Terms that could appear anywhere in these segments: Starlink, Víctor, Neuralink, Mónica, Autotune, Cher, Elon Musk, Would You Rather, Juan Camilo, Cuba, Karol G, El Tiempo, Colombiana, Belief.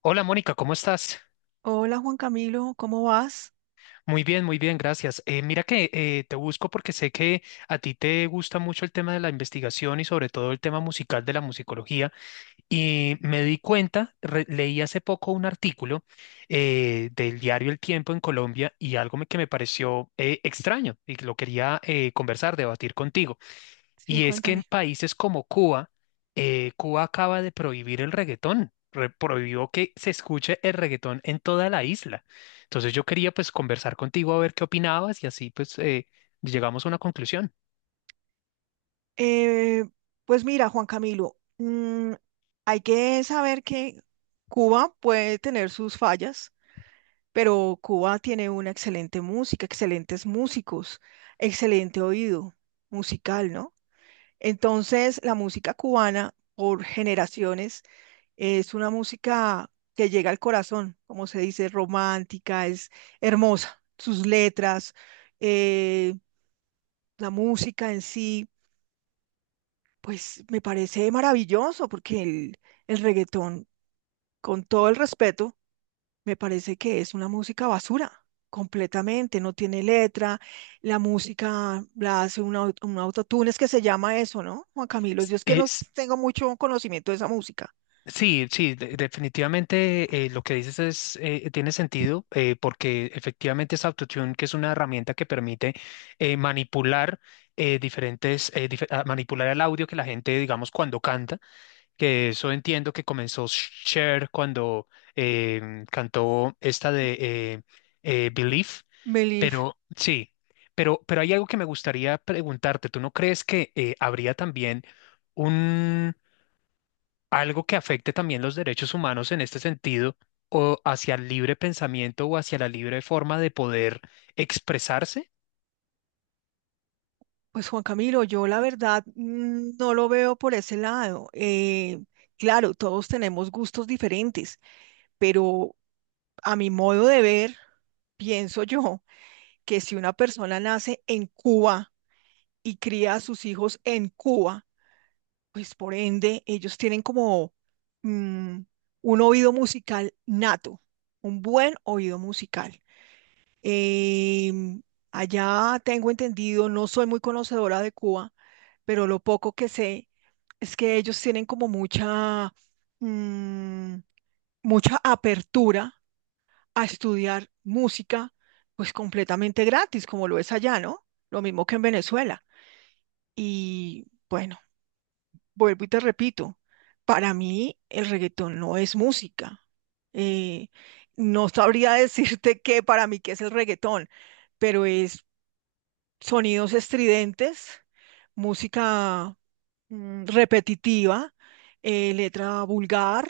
Hola Mónica, ¿cómo estás? Hola Juan Camilo, ¿cómo vas? Muy bien, gracias. Mira que te busco porque sé que a ti te gusta mucho el tema de la investigación y sobre todo el tema musical de la musicología. Y me di cuenta, leí hace poco un artículo del diario El Tiempo en Colombia y algo que me pareció extraño y que lo quería conversar, debatir contigo. Sí, Y es que en cuéntame. países como Cuba, Cuba acaba de prohibir el reggaetón, prohibió que se escuche el reggaetón en toda la isla. Entonces yo quería pues conversar contigo a ver qué opinabas y así pues llegamos a una conclusión. Eh, pues mira, Juan Camilo, hay que saber que Cuba puede tener sus fallas, pero Cuba tiene una excelente música, excelentes músicos, excelente oído musical, ¿no? Entonces, la música cubana, por generaciones, es una música que llega al corazón, como se dice, romántica, es hermosa. Sus letras. eh, la música en sí, pues me parece maravilloso porque el reggaetón, con todo el respeto, me parece que es una música basura, completamente, no tiene letra, la música la hace un autotune, es que se llama eso, ¿no? Juan Camilo, S- yo es que no es- tengo mucho conocimiento de esa música. sí, sí, definitivamente lo que dices tiene sentido porque efectivamente es Autotune, que es una herramienta que permite manipular manipular el audio que la gente, digamos, cuando canta. Que eso entiendo que comenzó Cher cuando cantó esta de Belief, Belif, pero sí, pero hay algo que me gustaría preguntarte. ¿Tú no crees que habría también un algo que afecte también los derechos humanos en este sentido o hacia el libre pensamiento o hacia la libre forma de poder expresarse? pues Juan Camilo, yo la verdad no lo veo por ese lado. Claro, todos tenemos gustos diferentes, pero a mi modo de ver, pienso yo que si una persona nace en Cuba y cría a sus hijos en Cuba, pues por ende ellos tienen como mm, un oído musical nato, un buen oído musical. Em, Allá tengo entendido, no soy muy conocedora de Cuba, pero lo poco que sé es que ellos tienen como mm, mucha apertura a estudiar música, pues completamente gratis, como lo es allá, ¿no? Lo mismo que en Venezuela. Y bueno, vuelvo y te repito, para mí el reggaetón no es música. Eh, no sabría decirte qué para mí qué es el reggaetón, pero es sonidos estridentes, música repetitiva, letra vulgar,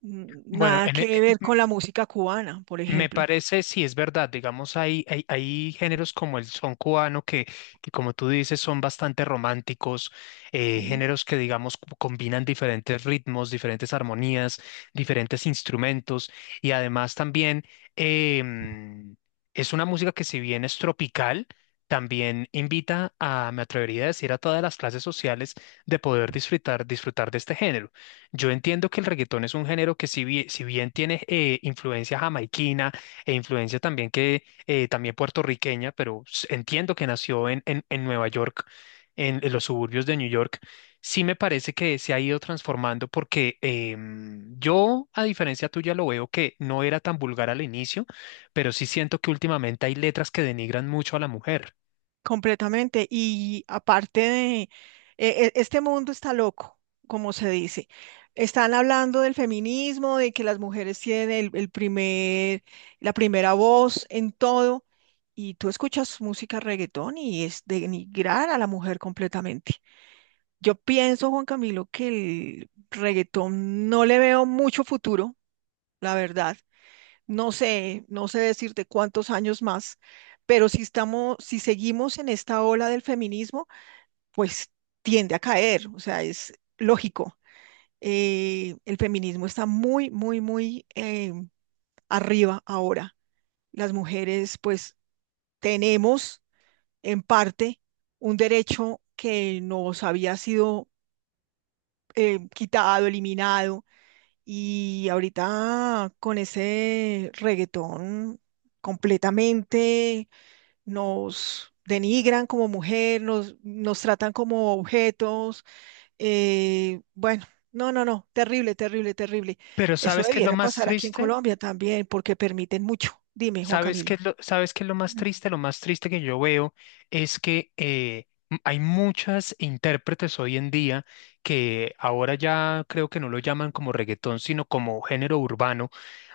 Bueno, nada que ver con la música cubana, por me ejemplo. parece, sí, es verdad, digamos, hay géneros como el son cubano que, como tú dices, son bastante románticos, ¿Sí? géneros que, digamos, combinan diferentes ritmos, diferentes armonías, diferentes instrumentos y además también em, es una música que si bien es tropical, también invita a, me atrevería a decir, a todas las clases sociales de poder disfrutar, disfrutar de este género. Yo entiendo que el reggaetón es un género que si bien tiene influencia jamaiquina e influencia también que también puertorriqueña, pero entiendo que nació en Nueva York, en los suburbios de New York. Sí me parece que se ha ido transformando porque yo, a diferencia tuya, lo veo que no era tan vulgar al inicio, pero sí siento que últimamente hay letras que denigran mucho a la mujer. Completamente. Y aparte de, este mundo está loco, como se dice. Están hablando del feminismo, de que las mujeres tienen el la primera voz en todo. Y tú escuchas música reggaetón y es denigrar a la mujer completamente. Yo pienso, Juan Camilo, que el reggaetón no le veo mucho futuro, la verdad no sé decirte cuántos años más, pero si seguimos en esta ola del feminismo, pues tiende a caer, o sea, es lógico. El feminismo está muy, muy, muy arriba ahora. Las mujeres, pues, tenemos en parte un derecho que nos había sido quitado, eliminado, y ahorita con ese reggaetón completamente nos denigran como mujer, nos tratan como objetos. Bueno, no, no, no, terrible, terrible, terrible. Pero Eso ¿sabes qué es lo debiera más pasar aquí en triste? Colombia también, porque permiten mucho. Dime, Juan ¿Sabes qué Camilo. es lo, sabes qué es lo más Mm. triste? Lo más triste que yo veo es que hay muchas intérpretes hoy en día que ahora ya creo que no lo llaman como reggaetón, sino como género urbano.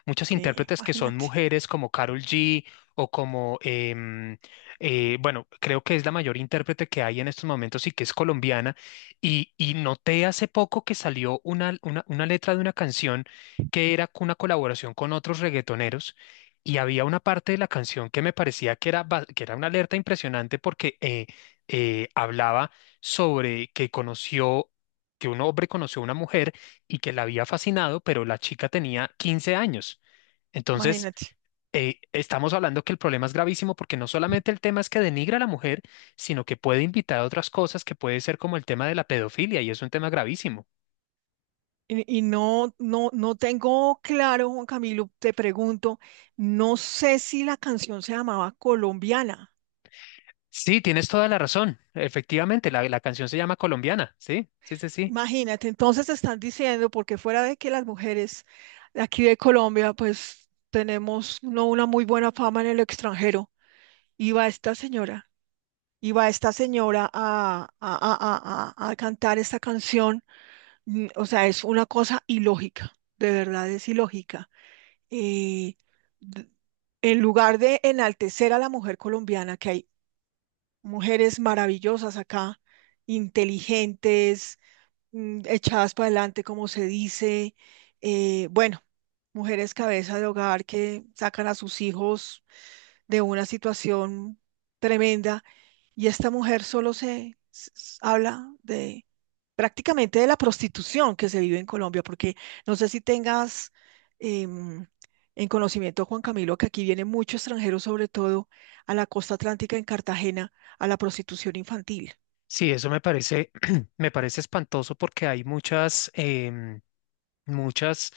Muchas Sí, intérpretes que son imagínate. mujeres como Karol G o como, bueno, creo que es la mayor intérprete que hay en estos momentos y que es colombiana. Y noté hace poco que salió una, una letra de una canción que era una colaboración con otros reggaetoneros y había una parte de la canción que me parecía que era, que era una alerta impresionante porque hablaba sobre que conoció, que un hombre conoció a una mujer y que la había fascinado, pero la chica tenía 15 años. Entonces, Imagínate. Estamos hablando que el problema es gravísimo porque no solamente el tema es que denigra a la mujer, sino que puede invitar a otras cosas que puede ser como el tema de la pedofilia y es un tema gravísimo. Y no, no, no tengo claro, Juan Camilo, te pregunto, no sé si la canción se llamaba Colombiana. Sí, tienes toda la razón. Efectivamente, la canción se llama Colombiana. Sí, sí, sí, sí. Imagínate, entonces te están diciendo, porque fuera de que las mujeres de aquí de Colombia, pues tenemos no una muy buena fama en el extranjero, iba esta señora, iba esta señora a cantar esta canción. Mm, o sea, es una cosa ilógica, de verdad es ilógica. eh, d- en lugar de enaltecer a la mujer colombiana, que hay mujeres maravillosas acá, inteligentes, echadas para adelante, como se dice, bueno, mujeres cabeza de hogar que sacan a sus hijos de una situación tremenda, y esta mujer solo habla de prácticamente de la prostitución que se vive en Colombia, porque no sé si tengas em, en conocimiento, Juan Camilo, que aquí viene mucho extranjero, sobre todo a la costa atlántica en Cartagena, a la prostitución infantil. Sí, eso me parece, me parece espantoso porque hay muchas, em, Muchas,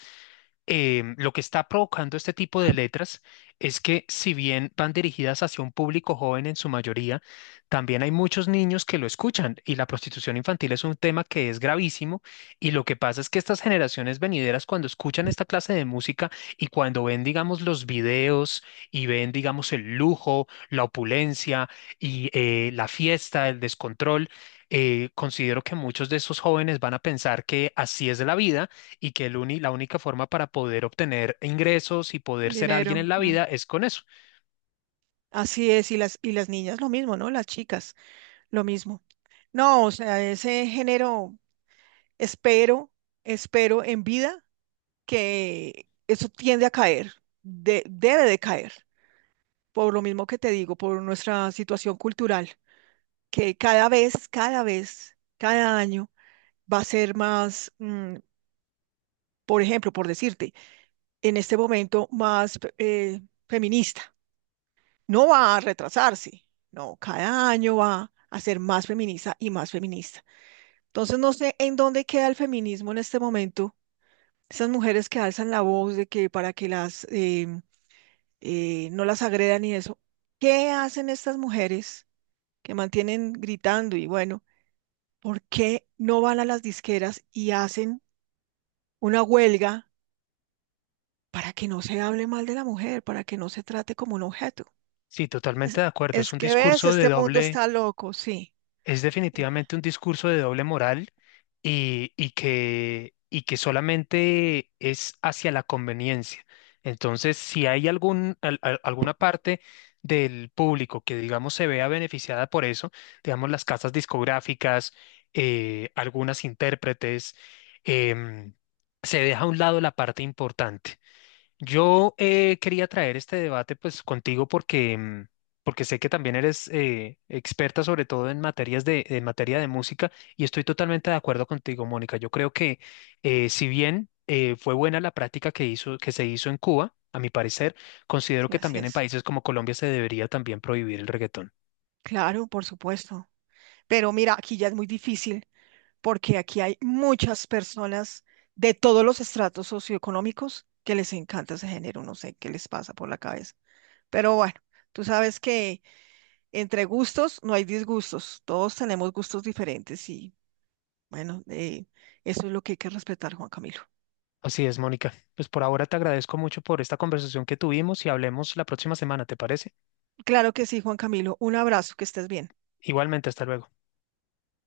em, lo que está provocando este tipo de letras es que si bien van dirigidas hacia un público joven en su mayoría, también hay muchos niños que lo escuchan y la prostitución infantil es un tema que es gravísimo y lo que pasa es que estas generaciones venideras cuando escuchan esta clase de música y cuando ven, digamos, los videos y ven, digamos, el lujo, la opulencia y la fiesta, el descontrol, considero que muchos de esos jóvenes van a pensar que así es la vida y que el la única forma para poder obtener ingresos y poder ser alguien Dinero. en la Mm. vida es con eso. Así es, y las niñas lo mismo, ¿no? Las chicas, lo mismo. No, o sea, ese género, espero, espero en vida que eso tiende a caer, debe de caer, por lo mismo que te digo, por nuestra situación cultural. Que cada vez, cada vez, cada año va a ser más, por ejemplo, por decirte, en este momento más feminista. No va a retrasarse, no, cada año va a ser más feminista y más feminista. Entonces no sé en dónde queda el feminismo en este momento. Esas mujeres que alzan la voz de que para que no las agredan y eso. ¿Qué hacen estas mujeres que mantienen gritando y bueno? ¿Por qué no van a las disqueras y hacen una huelga para que no se hable mal de la mujer, para que no se trate como un objeto? Sí, Es, totalmente de acuerdo. Es es un que ves, discurso de este mundo doble. está loco, sí. Es Eh, definitivamente un discurso de doble moral y que solamente es hacia la conveniencia. Entonces, si hay alguna parte del público que, digamos, se vea beneficiada por eso, digamos, las casas discográficas, algunas intérpretes, em, se deja a un lado la parte importante. Yo quería traer este debate pues contigo porque, porque sé que también eres experta sobre todo en en materia de música y estoy totalmente de acuerdo contigo, Mónica. Yo creo que si bien fue buena la práctica que se hizo en Cuba. A mi parecer, considero Sí, que así también en es. países como Colombia se debería también prohibir el reggaetón. Claro, por supuesto. Pero mira, aquí ya es muy difícil porque aquí hay muchas personas de todos los estratos socioeconómicos que les encanta ese género. No sé qué les pasa por la cabeza. Pero bueno, tú sabes que entre gustos no hay disgustos. Todos tenemos gustos diferentes y bueno, eso es lo que hay que respetar, Juan Camilo. Así es, Mónica. Pues por ahora te agradezco mucho por esta conversación que tuvimos y hablemos la próxima semana, ¿te parece? Claro que sí, Juan Camilo. Un abrazo, que estés bien. Igualmente, hasta luego.